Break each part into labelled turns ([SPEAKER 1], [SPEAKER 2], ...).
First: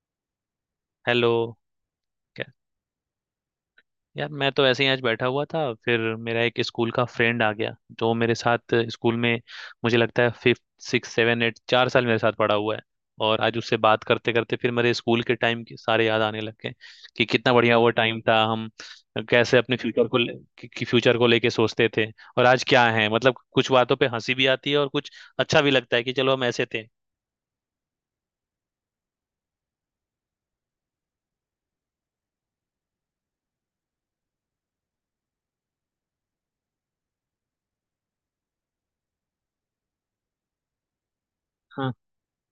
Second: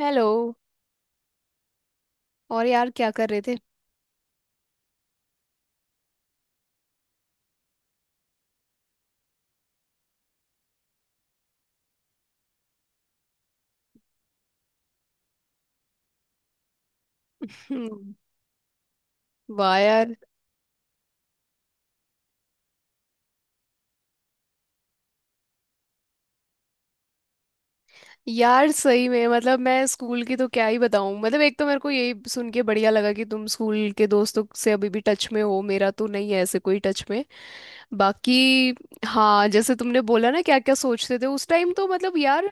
[SPEAKER 1] Hello.
[SPEAKER 2] Hello. क्या?
[SPEAKER 1] और यार क्या कर रहे थे
[SPEAKER 2] यार, मैं तो ऐसे ही आज बैठा हुआ था। फिर मेरा एक स्कूल का फ्रेंड आ गया, जो मेरे साथ स्कूल में, मुझे लगता है, फिफ्थ सिक्स सेवन एट, 4 साल मेरे साथ पढ़ा हुआ है। और आज उससे बात करते करते फिर मेरे स्कूल के टाइम के सारे याद आने लग गए कि कितना बढ़िया वो
[SPEAKER 1] हम्म।
[SPEAKER 2] टाइम था, हम कैसे अपने
[SPEAKER 1] वाह
[SPEAKER 2] फ्यूचर
[SPEAKER 1] यार।
[SPEAKER 2] को कि फ्यूचर को लेके सोचते थे। और आज क्या है, मतलब कुछ बातों पे हंसी भी आती है और कुछ अच्छा भी लगता है कि चलो हम ऐसे थे।
[SPEAKER 1] यार सही में मतलब मैं स्कूल की तो क्या ही बताऊं, मतलब एक तो मेरे को यही सुन के बढ़िया लगा कि तुम स्कूल के दोस्तों से अभी भी टच में हो। मेरा तो नहीं है ऐसे कोई टच में। बाकी हाँ, जैसे तुमने बोला ना क्या क्या सोचते थे उस टाइम, तो मतलब यार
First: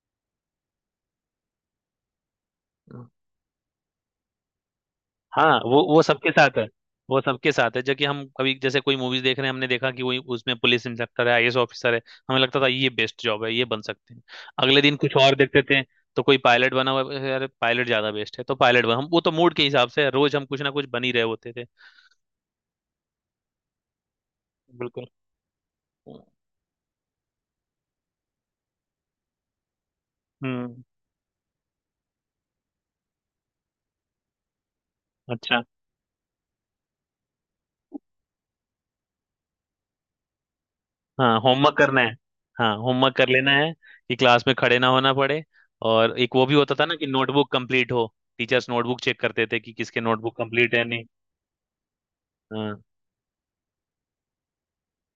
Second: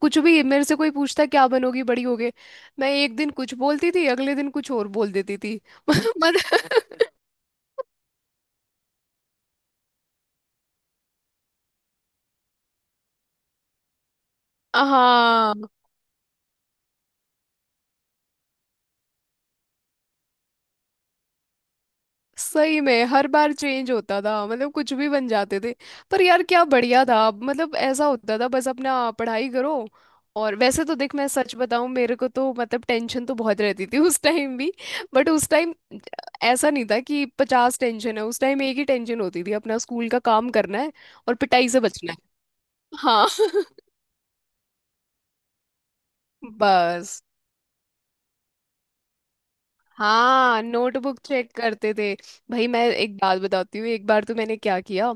[SPEAKER 1] कुछ भी मेरे से कोई पूछता क्या बनोगी बड़ी होगे। मैं
[SPEAKER 2] हाँ,
[SPEAKER 1] एक दिन कुछ बोलती थी अगले दिन कुछ और बोल देती
[SPEAKER 2] हाँ।
[SPEAKER 1] थी।
[SPEAKER 2] वो वो सबके साथ है।
[SPEAKER 1] मतलब
[SPEAKER 2] वो सबके साथ है। जबकि हम कभी, जैसे, कोई मूवीज देख रहे हैं, हमने देखा कि वही उसमें पुलिस इंस्पेक्टर है, आईएएस ऑफिसर है, हमें लगता था ये बेस्ट जॉब है, ये बन सकते हैं। अगले दिन कुछ और देखते
[SPEAKER 1] हाँ,
[SPEAKER 2] थे तो कोई पायलट बना हुआ है, यार पायलट ज्यादा बेस्ट है तो पायलट बना। हम वो तो मूड के हिसाब से है, रोज हम कुछ ना कुछ बन ही रहे होते थे।
[SPEAKER 1] सही में हर बार चेंज होता था, मतलब कुछ
[SPEAKER 2] बिल्कुल।
[SPEAKER 1] भी बन जाते थे। पर यार क्या बढ़िया था, अब मतलब ऐसा होता था बस अपना पढ़ाई करो। और
[SPEAKER 2] हम्म।
[SPEAKER 1] वैसे तो देख मैं सच बताऊं, मेरे को तो मतलब टेंशन तो बहुत रहती थी उस टाइम भी। बट उस
[SPEAKER 2] अच्छा।
[SPEAKER 1] टाइम ऐसा नहीं था कि 50 टेंशन है, उस टाइम एक ही टेंशन होती थी अपना स्कूल का काम करना है और
[SPEAKER 2] हाँ,
[SPEAKER 1] पिटाई
[SPEAKER 2] होमवर्क
[SPEAKER 1] से
[SPEAKER 2] करना है।
[SPEAKER 1] बचना है।
[SPEAKER 2] हाँ, होमवर्क कर
[SPEAKER 1] हाँ
[SPEAKER 2] लेना है कि क्लास में खड़े ना होना पड़े। और एक वो भी होता था ना कि
[SPEAKER 1] बस
[SPEAKER 2] नोटबुक कंप्लीट हो, टीचर्स नोटबुक चेक करते थे कि किसके नोटबुक
[SPEAKER 1] हाँ,
[SPEAKER 2] कंप्लीट है, नहीं।
[SPEAKER 1] नोटबुक चेक करते थे। भाई
[SPEAKER 2] हाँ।
[SPEAKER 1] मैं एक बात बताती हूँ, एक बार तो मैंने क्या किया।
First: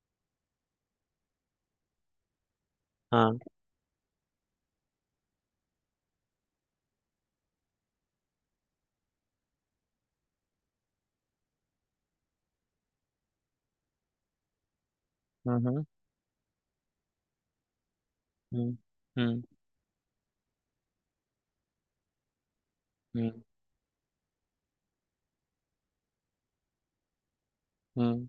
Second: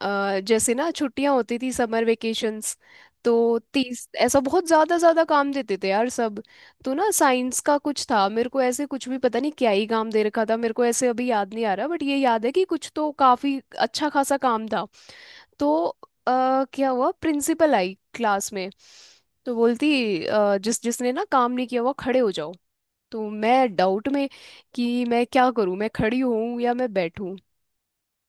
[SPEAKER 1] जैसे ना छुट्टियां होती थी समर वेकेशंस,
[SPEAKER 2] हाँ।
[SPEAKER 1] तो 30 ऐसा बहुत ज्यादा ज्यादा काम देते थे यार सब। तो ना साइंस का कुछ था, मेरे को ऐसे कुछ भी पता नहीं क्या ही काम दे रखा था। मेरे को ऐसे अभी याद नहीं आ रहा बट ये याद है कि कुछ तो काफी अच्छा खासा काम था।
[SPEAKER 2] हम्म।
[SPEAKER 1] तो
[SPEAKER 2] हम्म।
[SPEAKER 1] अ, क्या हुआ, प्रिंसिपल आई क्लास में।
[SPEAKER 2] हम्म। हम्म।
[SPEAKER 1] तो बोलती जिस जिसने ना काम नहीं किया हुआ खड़े हो जाओ। तो
[SPEAKER 2] हम्म।
[SPEAKER 1] मैं डाउट में कि मैं क्या करूं, मैं खड़ी हूं या मैं बैठूं।
[SPEAKER 2] हम्म।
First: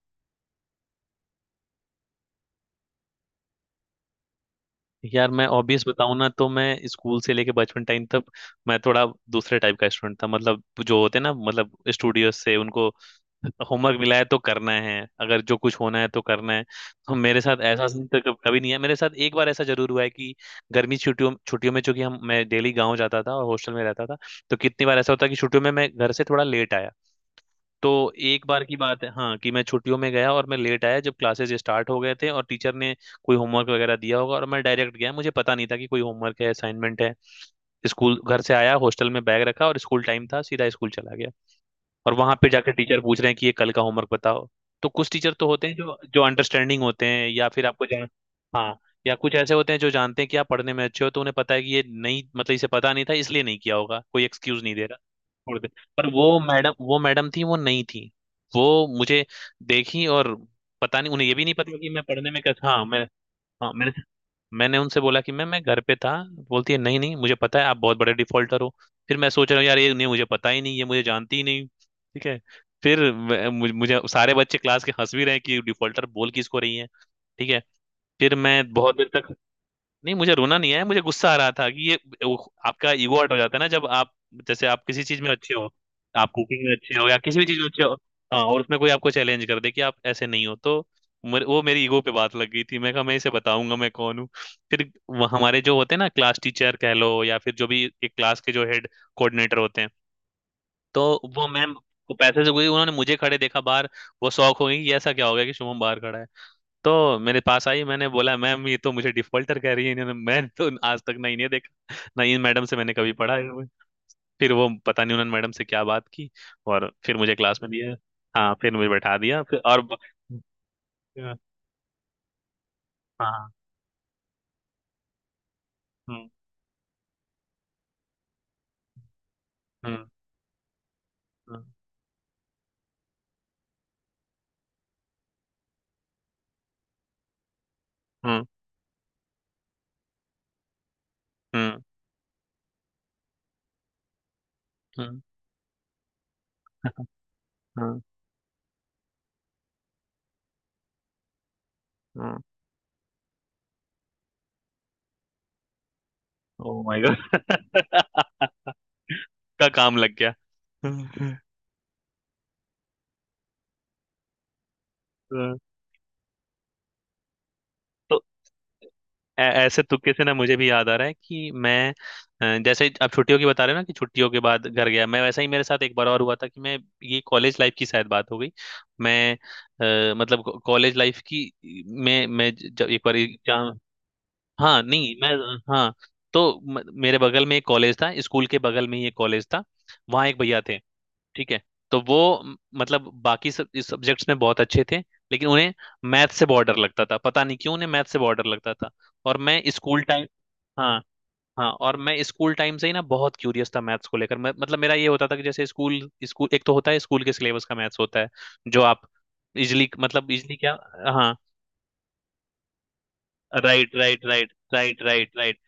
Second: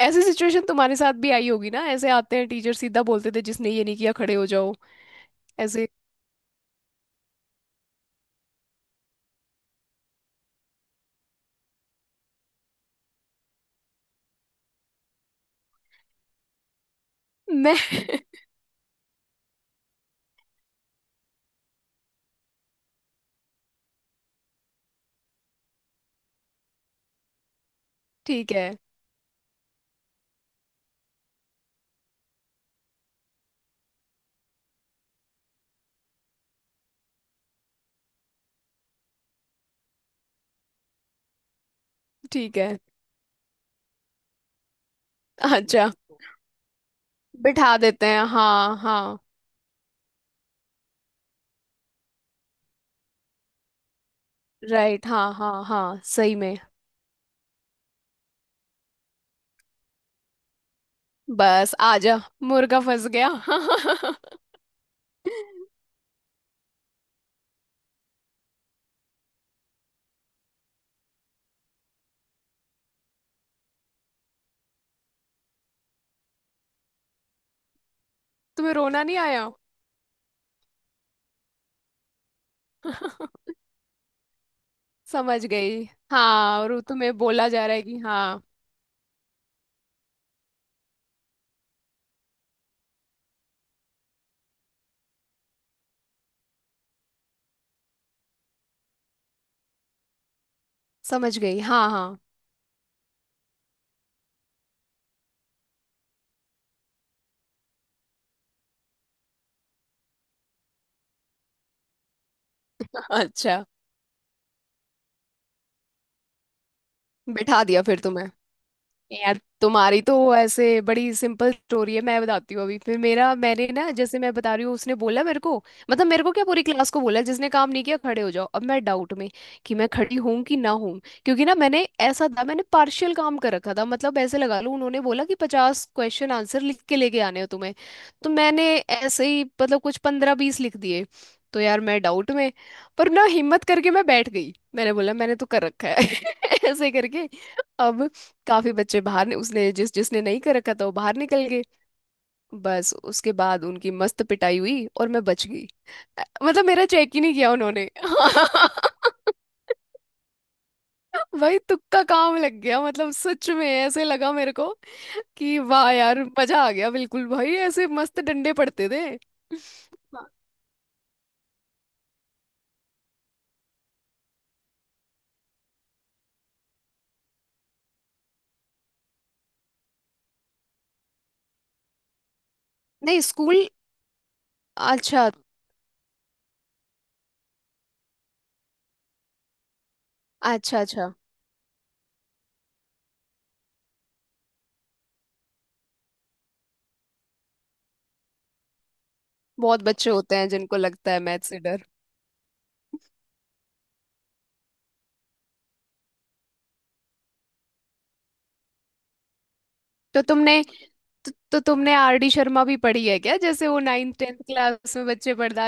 [SPEAKER 1] ऐसी सिचुएशन तुम्हारे साथ भी आई होगी ना, ऐसे आते हैं टीचर सीधा बोलते थे जिसने ये नहीं किया खड़े हो जाओ।
[SPEAKER 2] यार, मैं ऑब्वियस
[SPEAKER 1] ऐसे
[SPEAKER 2] बताऊं ना तो मैं स्कूल से लेके बचपन टाइम तक, मैं थोड़ा दूसरे टाइप का स्टूडेंट था। मतलब जो होते ना, मतलब स्टूडियो से, उनको होमवर्क मिला है तो करना है, अगर जो कुछ होना है तो करना है। तो मेरे साथ
[SPEAKER 1] मैं
[SPEAKER 2] ऐसा सीन तो कभी नहीं है। मेरे साथ एक बार ऐसा जरूर हुआ है कि गर्मी छुट्टियों छुट्टियों में, चूंकि हम मैं डेली गांव जाता था और हॉस्टल में रहता था, तो कितनी बार ऐसा होता कि छुट्टियों में मैं घर से थोड़ा लेट आया तो, एक
[SPEAKER 1] ठीक
[SPEAKER 2] बार
[SPEAKER 1] है।
[SPEAKER 2] की बात है, हाँ, कि मैं छुट्टियों में गया और मैं लेट आया जब क्लासेस स्टार्ट हो गए थे और टीचर ने कोई होमवर्क वगैरह दिया होगा और मैं डायरेक्ट गया, मुझे पता नहीं था कि कोई होमवर्क है, असाइनमेंट है। स्कूल घर से आया, हॉस्टल में बैग रखा और स्कूल टाइम था, सीधा स्कूल चला गया। और वहां पे
[SPEAKER 1] ठीक
[SPEAKER 2] जाकर
[SPEAKER 1] है।
[SPEAKER 2] टीचर पूछ रहे हैं कि ये कल का होमवर्क बताओ। तो कुछ टीचर तो होते हैं
[SPEAKER 1] अच्छा।
[SPEAKER 2] जो जो अंडरस्टैंडिंग होते हैं, या फिर
[SPEAKER 1] बिठा
[SPEAKER 2] आपको
[SPEAKER 1] देते
[SPEAKER 2] जान,
[SPEAKER 1] हैं,
[SPEAKER 2] हाँ,
[SPEAKER 1] हाँ
[SPEAKER 2] या
[SPEAKER 1] हाँ।
[SPEAKER 2] कुछ ऐसे होते हैं जो जानते हैं कि आप पढ़ने में अच्छे हो, तो उन्हें पता है कि ये नहीं, मतलब इसे पता नहीं था इसलिए नहीं किया होगा, कोई एक्सक्यूज नहीं दे रहा,
[SPEAKER 1] राइट, हाँ
[SPEAKER 2] छोड़
[SPEAKER 1] हाँ
[SPEAKER 2] दे।
[SPEAKER 1] हाँ,
[SPEAKER 2] पर
[SPEAKER 1] सही
[SPEAKER 2] वो
[SPEAKER 1] में।
[SPEAKER 2] मैडम, वो मैडम थी, वो नहीं थी। वो मुझे देखी और पता नहीं, उन्हें ये भी नहीं
[SPEAKER 1] बस
[SPEAKER 2] पता कि मैं
[SPEAKER 1] आजा,
[SPEAKER 2] पढ़ने में कैसा,
[SPEAKER 1] मुर्गा
[SPEAKER 2] हाँ, मैं।
[SPEAKER 1] फंस गया
[SPEAKER 2] हाँ, मेरे मैंने उनसे बोला कि मैम मैं घर पे था, बोलती है नहीं नहीं मुझे पता है आप बहुत बड़े डिफॉल्टर हो। फिर मैं सोच रहा हूँ, यार, ये नहीं, मुझे पता ही नहीं, ये मुझे जानती ही नहीं, ठीक है। फिर सारे बच्चे क्लास के हंस भी रहे हैं कि डिफॉल्टर बोल किसको रही है, ठीक है। फिर मैं
[SPEAKER 1] तुम्हें
[SPEAKER 2] बहुत
[SPEAKER 1] रोना
[SPEAKER 2] देर
[SPEAKER 1] नहीं
[SPEAKER 2] तक,
[SPEAKER 1] आया?
[SPEAKER 2] नहीं, मुझे रोना नहीं है, मुझे गुस्सा आ रहा था कि ये, वो, आपका ईगो आउट हो जाता है ना जब आप, जैसे, आप किसी चीज में
[SPEAKER 1] समझ
[SPEAKER 2] अच्छे हो,
[SPEAKER 1] गई,
[SPEAKER 2] आप
[SPEAKER 1] हाँ,
[SPEAKER 2] कुकिंग
[SPEAKER 1] और
[SPEAKER 2] में
[SPEAKER 1] वो
[SPEAKER 2] अच्छे हो या
[SPEAKER 1] तुम्हें
[SPEAKER 2] किसी भी
[SPEAKER 1] बोला
[SPEAKER 2] चीज
[SPEAKER 1] जा
[SPEAKER 2] में
[SPEAKER 1] रहा
[SPEAKER 2] अच्छे
[SPEAKER 1] है
[SPEAKER 2] हो।
[SPEAKER 1] कि
[SPEAKER 2] हाँ
[SPEAKER 1] हाँ।
[SPEAKER 2] और उसमें कोई आपको चैलेंज कर दे कि आप ऐसे नहीं हो तो वो मेरी ईगो पे बात लग गई थी, मैं कहा मैं इसे बताऊंगा मैं कौन हूँ। फिर वो हमारे जो होते हैं ना, क्लास टीचर कह लो या फिर जो भी एक क्लास के जो हेड कोऑर्डिनेटर होते हैं, तो
[SPEAKER 1] समझ
[SPEAKER 2] वो
[SPEAKER 1] गई,
[SPEAKER 2] मैम
[SPEAKER 1] हाँ
[SPEAKER 2] को
[SPEAKER 1] हाँ।
[SPEAKER 2] पैसे से गई, उन्होंने मुझे खड़े देखा बाहर। वो शौक हो गई कि ऐसा क्या हो गया कि शुभम बाहर खड़ा है। तो मेरे पास आई, मैंने बोला मैम ये तो मुझे डिफॉल्टर कह रही है, इन्होंने, मैं तो आज तक नहीं नहीं देखा ना, इन मैडम से मैंने कभी पढ़ा है।
[SPEAKER 1] अच्छा,
[SPEAKER 2] फिर वो, पता नहीं उन्होंने मैडम से क्या बात की, और फिर मुझे क्लास
[SPEAKER 1] बिठा
[SPEAKER 2] में
[SPEAKER 1] दिया
[SPEAKER 2] दिया।
[SPEAKER 1] फिर तुम्हें।
[SPEAKER 2] हाँ, फिर मुझे बैठा
[SPEAKER 1] यार
[SPEAKER 2] दिया
[SPEAKER 1] तुम्हारी तो ऐसे बड़ी
[SPEAKER 2] हाँ।
[SPEAKER 1] सिंपल स्टोरी है, मैं बताती हूँ अभी फिर मेरा।
[SPEAKER 2] हाँ।
[SPEAKER 1] मैंने ना जैसे मैं बता रही हूँ उसने बोला मेरे को, मतलब मेरे
[SPEAKER 2] हम्म।
[SPEAKER 1] को क्या पूरी क्लास को बोला जिसने काम नहीं किया खड़े हो जाओ। अब मैं डाउट में कि मैं
[SPEAKER 2] हम्म।
[SPEAKER 1] खड़ी हूँ कि ना हूँ, क्योंकि ना
[SPEAKER 2] हम्म।
[SPEAKER 1] मैंने ऐसा था मैंने पार्शियल काम कर रखा था। मतलब ऐसे लगा लो उन्होंने बोला कि 50 क्वेश्चन आंसर लिख के लेके आने हो तुम्हें। तो
[SPEAKER 2] हम्म।
[SPEAKER 1] मैंने ऐसे ही मतलब कुछ 15 20 लिख दिए। तो यार
[SPEAKER 2] हम्म।
[SPEAKER 1] मैं डाउट में, पर ना हिम्मत करके मैं बैठ गई, मैंने बोला
[SPEAKER 2] हम्म।
[SPEAKER 1] मैंने तो कर रखा है। ऐसे करके। अब काफी बच्चे बाहर उसने जिस जिसने नहीं कर रखा था वो बाहर निकल गए।
[SPEAKER 2] हम्म।
[SPEAKER 1] बस उसके बाद उनकी मस्त पिटाई हुई और मैं बच गई। मतलब
[SPEAKER 2] ओ
[SPEAKER 1] मेरा
[SPEAKER 2] माय
[SPEAKER 1] चेक ही नहीं किया उन्होंने
[SPEAKER 2] गॉड! का काम लग गया। हम्म।
[SPEAKER 1] भाई तुक्का काम लग गया, मतलब सच में ऐसे लगा मेरे को
[SPEAKER 2] हम्म।
[SPEAKER 1] कि वाह यार मजा आ गया। बिल्कुल भाई ऐसे
[SPEAKER 2] तो
[SPEAKER 1] मस्त डंडे पड़ते थे।
[SPEAKER 2] ऐसे तुक्के से
[SPEAKER 1] हाँ।
[SPEAKER 2] ना मुझे भी याद आ रहा है कि मैं, जैसे आप छुट्टियों की बता रहे हो ना कि छुट्टियों के बाद घर गया, मैं वैसा ही मेरे साथ एक बार और हुआ था कि मैं, ये कॉलेज लाइफ की शायद बात हो गई। मैं, मतलब कॉलेज लाइफ की। जब एक बार
[SPEAKER 1] नहीं स्कूल।
[SPEAKER 2] एग्जाम, हाँ, नहीं, मैं,
[SPEAKER 1] अच्छा
[SPEAKER 2] हाँ। तो मेरे बगल में एक कॉलेज था, स्कूल के बगल में ही एक कॉलेज था, वहाँ एक भैया थे,
[SPEAKER 1] अच्छा। अच्छा।
[SPEAKER 2] ठीक है। तो वो, मतलब बाकी सब इस सब्जेक्ट्स में बहुत अच्छे थे, लेकिन उन्हें मैथ से बहुत डर लगता था, पता नहीं क्यों उन्हें मैथ से बहुत डर लगता था। और मैं
[SPEAKER 1] बहुत
[SPEAKER 2] स्कूल
[SPEAKER 1] बच्चे
[SPEAKER 2] टाइम,
[SPEAKER 1] होते हैं जिनको
[SPEAKER 2] हाँ।
[SPEAKER 1] लगता है मैथ से
[SPEAKER 2] हाँ।
[SPEAKER 1] डर।
[SPEAKER 2] और मैं स्कूल टाइम से ही ना बहुत क्यूरियस था मैथ्स को लेकर। मैं, मतलब मेरा ये होता था कि जैसे स्कूल, स्कूल एक तो होता है स्कूल के सिलेबस का मैथ्स होता है, जो आप इजली,
[SPEAKER 1] तो
[SPEAKER 2] मतलब इजली
[SPEAKER 1] तुमने,
[SPEAKER 2] क्या,
[SPEAKER 1] तो,
[SPEAKER 2] हाँ,
[SPEAKER 1] तो तुमने आर डी शर्मा भी पढ़ी है क्या, जैसे वो
[SPEAKER 2] right,
[SPEAKER 1] ninth
[SPEAKER 2] right,
[SPEAKER 1] 10th
[SPEAKER 2] right,
[SPEAKER 1] class
[SPEAKER 2] right,
[SPEAKER 1] में
[SPEAKER 2] राइट,
[SPEAKER 1] बच्चे
[SPEAKER 2] राइट।
[SPEAKER 1] पढ़ता?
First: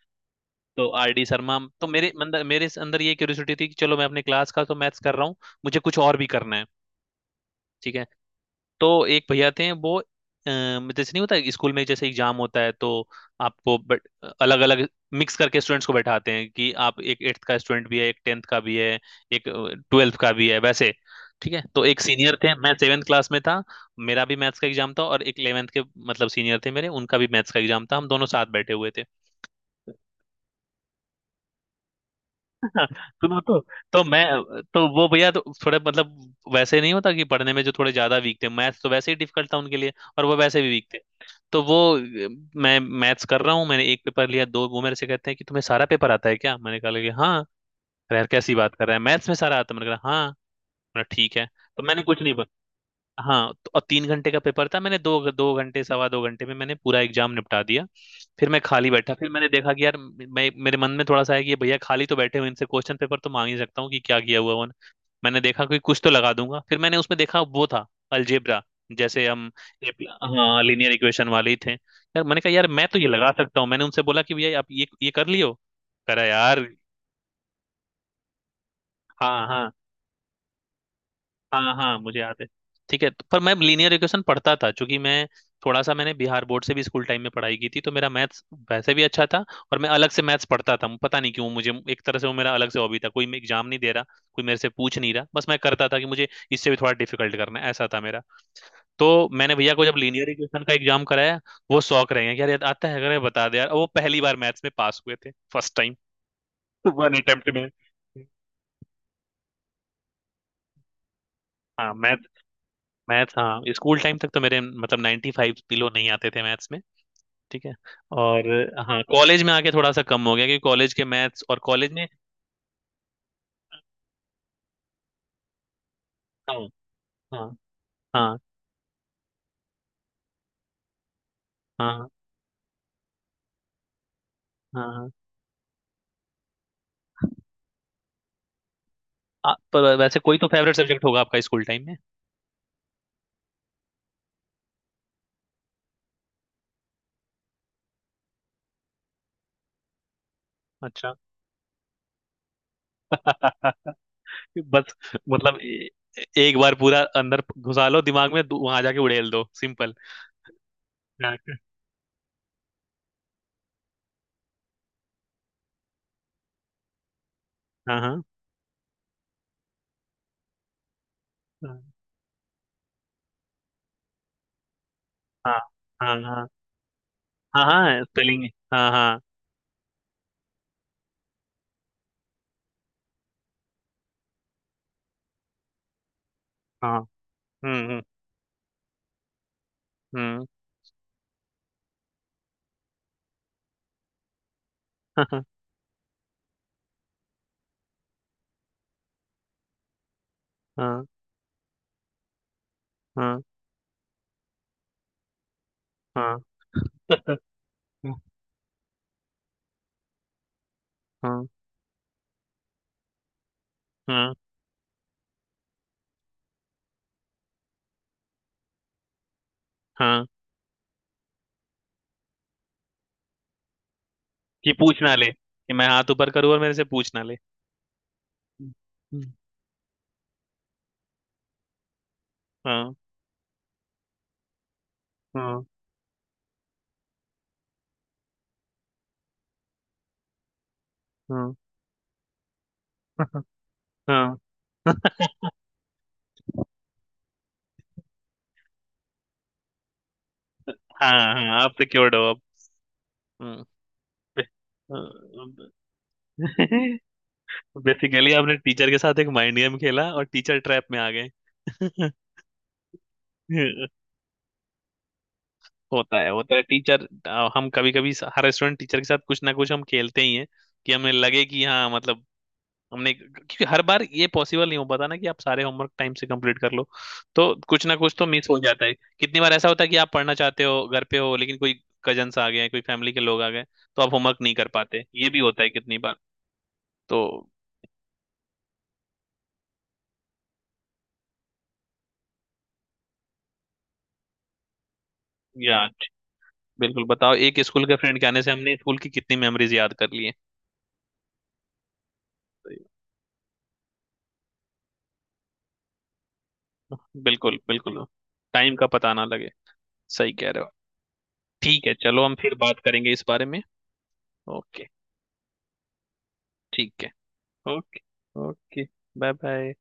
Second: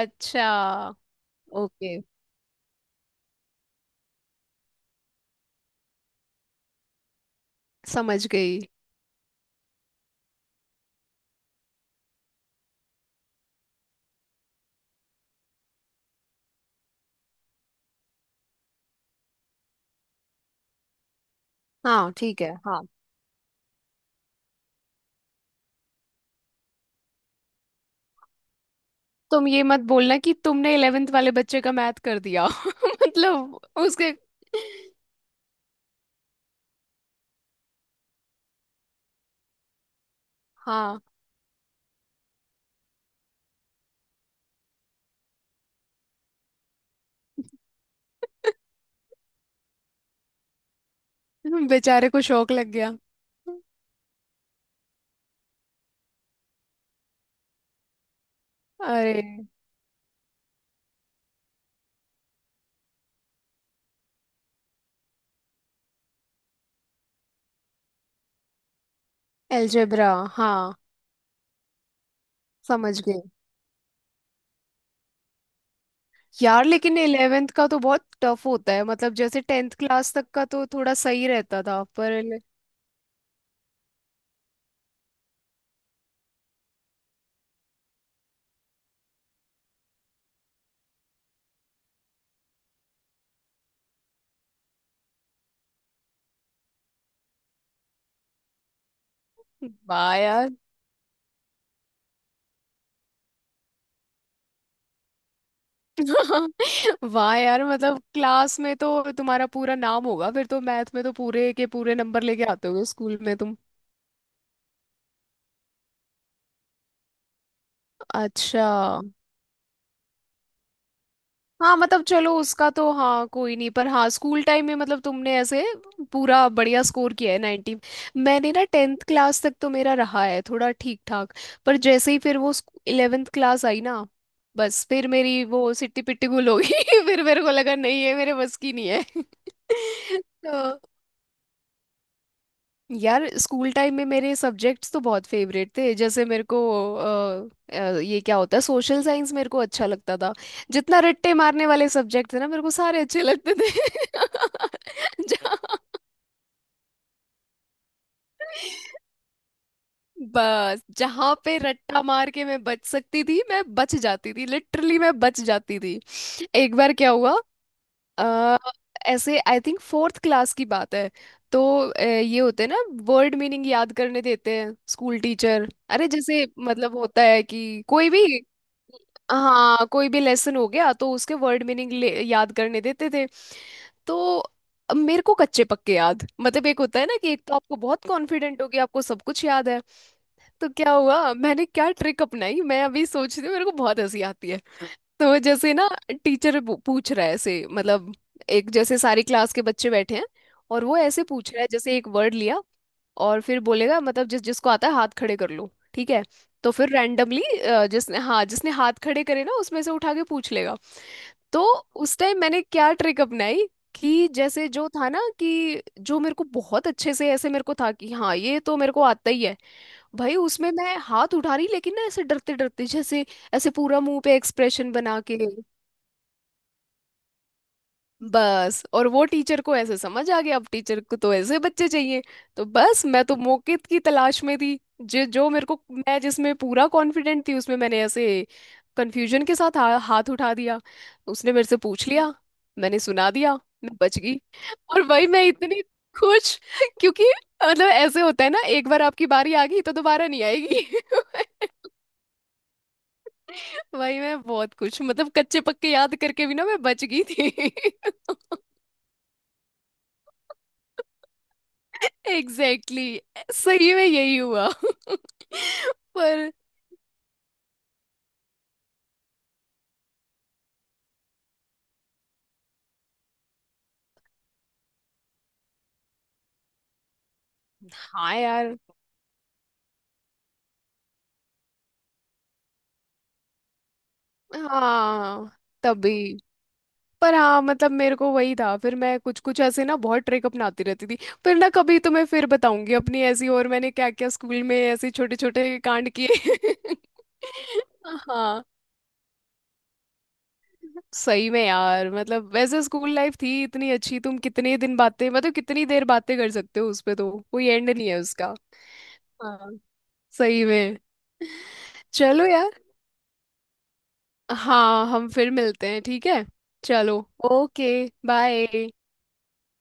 [SPEAKER 2] तो
[SPEAKER 1] अच्छा।
[SPEAKER 2] आर डी शर्मा, तो
[SPEAKER 1] ओके,
[SPEAKER 2] मेरे अंदर, मेरे अंदर ये क्यूरियोसिटी थी कि चलो मैं अपने क्लास का तो मैथ्स कर रहा हूँ, मुझे कुछ और भी करना है। ठीक है।
[SPEAKER 1] समझ गई।
[SPEAKER 2] तो एक भैया थे, वो, जैसे नहीं होता स्कूल में, जैसे एग्जाम होता है तो आपको अलग अलग मिक्स करके स्टूडेंट्स को बैठाते हैं कि आप एक एट्थ का स्टूडेंट भी है, एक टेंथ का भी है, एक ट्वेल्थ का भी है, वैसे। ठीक है। तो एक
[SPEAKER 1] हाँ
[SPEAKER 2] सीनियर
[SPEAKER 1] ठीक है,
[SPEAKER 2] थे, मैं
[SPEAKER 1] हाँ।
[SPEAKER 2] सेवेंथ क्लास में था, मेरा भी मैथ्स का एग्जाम था और एक इलेवेंथ के, मतलब सीनियर थे मेरे, उनका भी मैथ्स का एग्जाम था, हम दोनों साथ बैठे हुए थे।
[SPEAKER 1] तुम ये मत बोलना कि तुमने 11th वाले बच्चे का मैथ कर दिया
[SPEAKER 2] हाँ, सुनो तो
[SPEAKER 1] मतलब
[SPEAKER 2] तो
[SPEAKER 1] उसके।
[SPEAKER 2] मैं, तो वो भैया तो थोड़े, मतलब वैसे नहीं होता कि पढ़ने में जो थोड़े ज्यादा वीक थे, मैथ्स तो वैसे ही डिफिकल्ट था उनके लिए और वो वैसे भी वीक थे।
[SPEAKER 1] हाँ
[SPEAKER 2] तो वो, मैं मैथ्स कर रहा हूँ, मैंने एक पेपर लिया, दो वो मेरे से कहते हैं कि तुम्हें सारा पेपर आता है क्या, मैंने कहा कि हाँ, यार कैसी बात कर रहा है मैथ्स में सारा आता है, मैंने कहा हाँ, मैंने कहा, ठीक है। तो मैंने
[SPEAKER 1] बेचारे को
[SPEAKER 2] कुछ नहीं,
[SPEAKER 1] शौक लग गया।
[SPEAKER 2] हाँ, तो, और 3 घंटे का पेपर था, मैंने दो दो घंटे, सवा दो घंटे में मैंने पूरा एग्जाम निपटा दिया। फिर मैं खाली बैठा,
[SPEAKER 1] अरे
[SPEAKER 2] फिर मैंने देखा कि यार, मैं, मेरे मन में थोड़ा सा है कि ये भैया खाली तो बैठे हुए, इनसे क्वेश्चन पेपर तो मांग ही सकता हूँ कि क्या किया हुआ उन्होंने, मैंने देखा कि कुछ तो लगा दूंगा। फिर मैंने उसमें देखा वो था अलजेब्रा, जैसे हम, एक-
[SPEAKER 1] एल्जेब्रा। हाँ
[SPEAKER 2] हाँ, लीनियर इक्वेशन वाले ही थे यार, मैंने कहा यार मैं तो
[SPEAKER 1] समझ
[SPEAKER 2] ये
[SPEAKER 1] गए।
[SPEAKER 2] लगा सकता हूँ, मैंने उनसे बोला कि भैया आप ये कर लियो, करा
[SPEAKER 1] यार
[SPEAKER 2] यार।
[SPEAKER 1] लेकिन 11th का तो बहुत टफ होता है, मतलब जैसे
[SPEAKER 2] हाँ।
[SPEAKER 1] 10th
[SPEAKER 2] हाँ।
[SPEAKER 1] क्लास तक का तो थोड़ा सही रहता
[SPEAKER 2] हाँ।
[SPEAKER 1] था,
[SPEAKER 2] हाँ। मुझे
[SPEAKER 1] पर।
[SPEAKER 2] याद है। ठीक है। पर मैं लीनियर इक्वेशन पढ़ता था क्योंकि मैं, थोड़ा सा मैंने बिहार बोर्ड से भी स्कूल टाइम में पढ़ाई की थी, तो मेरा मैथ्स वैसे भी अच्छा था और मैं अलग से मैथ्स पढ़ता था। पता नहीं क्यों, मुझे एक तरह से वो मेरा अलग से हॉबी था, कोई मैं एग्जाम नहीं दे रहा, कोई मेरे से पूछ नहीं रहा, बस मैं करता था कि मुझे इससे भी थोड़ा डिफिकल्ट करना है, ऐसा था मेरा। तो मैंने भैया को जब
[SPEAKER 1] वाह
[SPEAKER 2] लीनियर
[SPEAKER 1] यार।
[SPEAKER 2] इक्वेशन का एग्जाम कराया, वो शौक रहे हैं कि यार, यार आता है, अगर मैं बता दे यार, और वो पहली बार मैथ्स में पास हुए थे, फर्स्ट टाइम, वन
[SPEAKER 1] वाह
[SPEAKER 2] अटेम्प्ट
[SPEAKER 1] यार
[SPEAKER 2] में।
[SPEAKER 1] मतलब क्लास में तो तुम्हारा पूरा नाम होगा, फिर तो मैथ में तो पूरे के
[SPEAKER 2] हाँ।
[SPEAKER 1] पूरे
[SPEAKER 2] मैं,
[SPEAKER 1] नंबर लेके आते होगे स्कूल
[SPEAKER 2] मैथ,
[SPEAKER 1] में तुम।
[SPEAKER 2] हाँ, स्कूल टाइम तक तो मेरे, मतलब 95 बिलो नहीं आते थे मैथ्स में। ठीक है। और,
[SPEAKER 1] अच्छा,
[SPEAKER 2] हाँ, कॉलेज में आके थोड़ा सा कम हो गया क्योंकि कॉलेज के मैथ्स और
[SPEAKER 1] हाँ
[SPEAKER 2] कॉलेज
[SPEAKER 1] मतलब
[SPEAKER 2] में,
[SPEAKER 1] चलो उसका तो हाँ कोई नहीं, पर हाँ स्कूल टाइम में मतलब तुमने ऐसे पूरा
[SPEAKER 2] हाँ।
[SPEAKER 1] बढ़िया स्कोर किया है
[SPEAKER 2] हाँ।
[SPEAKER 1] 90।
[SPEAKER 2] हाँ।
[SPEAKER 1] मैंने ना 10th क्लास तक तो मेरा रहा है थोड़ा ठीक ठाक, पर
[SPEAKER 2] हाँ।
[SPEAKER 1] जैसे ही फिर वो 11th क्लास आई ना, बस
[SPEAKER 2] हाँ।
[SPEAKER 1] फिर
[SPEAKER 2] हाँ।
[SPEAKER 1] मेरी वो सिट्टी पिट्टी गुल हो गई। फिर मेरे को लगा नहीं है, मेरे बस की नहीं है।
[SPEAKER 2] पर वैसे कोई तो फेवरेट
[SPEAKER 1] तो
[SPEAKER 2] सब्जेक्ट होगा आपका स्कूल टाइम में?
[SPEAKER 1] यार स्कूल टाइम में मेरे सब्जेक्ट्स तो बहुत फेवरेट थे, जैसे मेरे को ये क्या होता है सोशल साइंस, मेरे को अच्छा लगता था। जितना
[SPEAKER 2] अच्छा।
[SPEAKER 1] रट्टे मारने वाले सब्जेक्ट थे ना मेरे को सारे अच्छे लगते थे।
[SPEAKER 2] बस, मतलब,
[SPEAKER 1] जहाँ।
[SPEAKER 2] एक बार पूरा अंदर घुसा लो दिमाग में, वहां जाके उड़ेल दो, सिंपल।
[SPEAKER 1] बस जहाँ
[SPEAKER 2] हाँ।
[SPEAKER 1] पे रट्टा मार के मैं बच सकती थी मैं बच जाती थी, लिटरली मैं बच जाती थी। एक बार क्या हुआ।
[SPEAKER 2] हाँ। हाँ।
[SPEAKER 1] अ, ऐसे आई थिंक फोर्थ क्लास की बात है। तो
[SPEAKER 2] हाँ।
[SPEAKER 1] ये होते हैं ना, वर्ड मीनिंग याद करने देते हैं स्कूल
[SPEAKER 2] हाँ।
[SPEAKER 1] टीचर, अरे जैसे
[SPEAKER 2] हाँ।
[SPEAKER 1] मतलब होता है
[SPEAKER 2] हाँ।
[SPEAKER 1] कि
[SPEAKER 2] हाँ,
[SPEAKER 1] कोई भी।
[SPEAKER 2] स्पेलिंग। हाँ। हाँ।
[SPEAKER 1] हाँ, कोई भी लेसन हो गया तो उसके वर्ड मीनिंग याद करने देते थे। तो अब मेरे को कच्चे पक्के याद, मतलब एक
[SPEAKER 2] हाँ।
[SPEAKER 1] होता है ना कि एक तो आपको
[SPEAKER 2] हम्म। हम्म।
[SPEAKER 1] बहुत कॉन्फिडेंट हो गया आपको सब कुछ याद है।
[SPEAKER 2] हम्म।
[SPEAKER 1] तो क्या हुआ मैंने क्या ट्रिक अपनाई, मैं अभी सोचती हूँ मेरे को बहुत हंसी आती है। तो
[SPEAKER 2] हाँ।
[SPEAKER 1] जैसे ना टीचर पूछ रहा है ऐसे, मतलब एक जैसे सारी क्लास के बच्चे बैठे हैं और वो
[SPEAKER 2] हाँ।
[SPEAKER 1] ऐसे पूछ रहा है जैसे एक वर्ड लिया।
[SPEAKER 2] हाँ।
[SPEAKER 1] और फिर बोलेगा मतलब जिस जिसको आता है हाथ खड़े कर लो ठीक है।
[SPEAKER 2] हाँ।
[SPEAKER 1] तो फिर रैंडमली, जिसने
[SPEAKER 2] हाँ।
[SPEAKER 1] हाँ जिसने हाथ खड़े करे ना उसमें से उठा के पूछ लेगा। तो उस टाइम मैंने क्या ट्रिक अपनाई, कि
[SPEAKER 2] हाँ।
[SPEAKER 1] जैसे जो था ना कि जो मेरे को बहुत अच्छे से ऐसे, मेरे को था कि हाँ ये तो मेरे को आता ही है।
[SPEAKER 2] हाँ,
[SPEAKER 1] भाई उसमें मैं हाथ उठा रही लेकिन ना ऐसे डरते डरते, जैसे ऐसे पूरा मुंह पे
[SPEAKER 2] कि
[SPEAKER 1] एक्सप्रेशन
[SPEAKER 2] पूछ ना
[SPEAKER 1] बना
[SPEAKER 2] ले
[SPEAKER 1] के।
[SPEAKER 2] कि मैं हाथ ऊपर करूँ और मेरे से पूछ ना ले।
[SPEAKER 1] बस, और वो
[SPEAKER 2] हम्म।
[SPEAKER 1] टीचर को ऐसे समझ आ गया, अब टीचर को तो ऐसे बच्चे चाहिए। तो
[SPEAKER 2] हाँ।
[SPEAKER 1] बस मैं तो मौके की तलाश में थी। जो जो
[SPEAKER 2] हाँ।
[SPEAKER 1] मेरे को मैं जिसमें पूरा कॉन्फिडेंट थी उसमें मैंने ऐसे कंफ्यूजन के साथ हाथ उठा दिया। उसने
[SPEAKER 2] हाँ।
[SPEAKER 1] मेरे से पूछ लिया, मैंने सुना दिया, मैं बच
[SPEAKER 2] हाँ।
[SPEAKER 1] गई। और भाई मैं इतनी खुश क्योंकि मतलब ऐसे होता है ना एक बार आपकी बारी आ गई तो दोबारा नहीं आएगी।
[SPEAKER 2] हाँ। हाँ, आप सिक्योर्ड हो अब।
[SPEAKER 1] वही मैं बहुत कुछ मतलब कच्चे पक्के याद करके भी ना मैं बच गई थी।
[SPEAKER 2] बेसिकली, आपने टीचर के साथ एक माइंड गेम खेला और टीचर ट्रैप में आ गए।
[SPEAKER 1] Exactly exactly। सही में यही हुआ।
[SPEAKER 2] होता है,
[SPEAKER 1] पर
[SPEAKER 2] होता है टीचर। हम कभी कभी, हर स्टूडेंट टीचर के साथ कुछ ना कुछ हम खेलते ही हैं कि हमें लगे कि, हाँ, मतलब हमने, क्योंकि हर बार ये पॉसिबल नहीं हो पाता ना कि आप सारे होमवर्क टाइम से कंप्लीट कर लो, तो कुछ ना कुछ तो
[SPEAKER 1] हाँ
[SPEAKER 2] मिस हो
[SPEAKER 1] यार,
[SPEAKER 2] जाता है। कितनी बार ऐसा होता है कि आप पढ़ना चाहते हो, घर पे हो लेकिन कोई कजन्स आ गए, कोई फैमिली के लोग आ गए, तो आप होमवर्क नहीं कर पाते, ये भी
[SPEAKER 1] हाँ
[SPEAKER 2] होता है कितनी
[SPEAKER 1] तभी।
[SPEAKER 2] बार।
[SPEAKER 1] पर
[SPEAKER 2] तो,
[SPEAKER 1] हाँ मतलब मेरे को वही था, फिर मैं कुछ कुछ ऐसे ना बहुत ट्रिक अपनाती रहती थी। पर ना कभी तो मैं फिर बताऊंगी अपनी ऐसी, और मैंने क्या क्या स्कूल में ऐसे छोटे छोटे
[SPEAKER 2] या,
[SPEAKER 1] कांड किए।
[SPEAKER 2] बिल्कुल, बताओ, एक स्कूल के फ्रेंड के आने से
[SPEAKER 1] हाँ,
[SPEAKER 2] हमने स्कूल की कितनी मेमोरीज याद कर ली है।
[SPEAKER 1] सही में यार मतलब वैसे स्कूल लाइफ थी इतनी अच्छी। तुम कितने दिन बातें, मतलब कितनी देर बातें कर सकते हो
[SPEAKER 2] तो,
[SPEAKER 1] उस पे तो
[SPEAKER 2] बिल्कुल,
[SPEAKER 1] कोई एंड
[SPEAKER 2] बिल्कुल।
[SPEAKER 1] नहीं है उसका।
[SPEAKER 2] टाइम का पता ना लगे।
[SPEAKER 1] हाँ,
[SPEAKER 2] सही कह रहे
[SPEAKER 1] सही
[SPEAKER 2] हो।
[SPEAKER 1] में।
[SPEAKER 2] ठीक है, चलो हम
[SPEAKER 1] चलो
[SPEAKER 2] फिर
[SPEAKER 1] यार।
[SPEAKER 2] बात करेंगे इस बारे में। ओके।
[SPEAKER 1] हाँ, हम फिर मिलते हैं ठीक है।
[SPEAKER 2] ठीक है।
[SPEAKER 1] चलो। Okay.
[SPEAKER 2] Okay. Okay.
[SPEAKER 1] Bye.
[SPEAKER 2] Bye. Bye.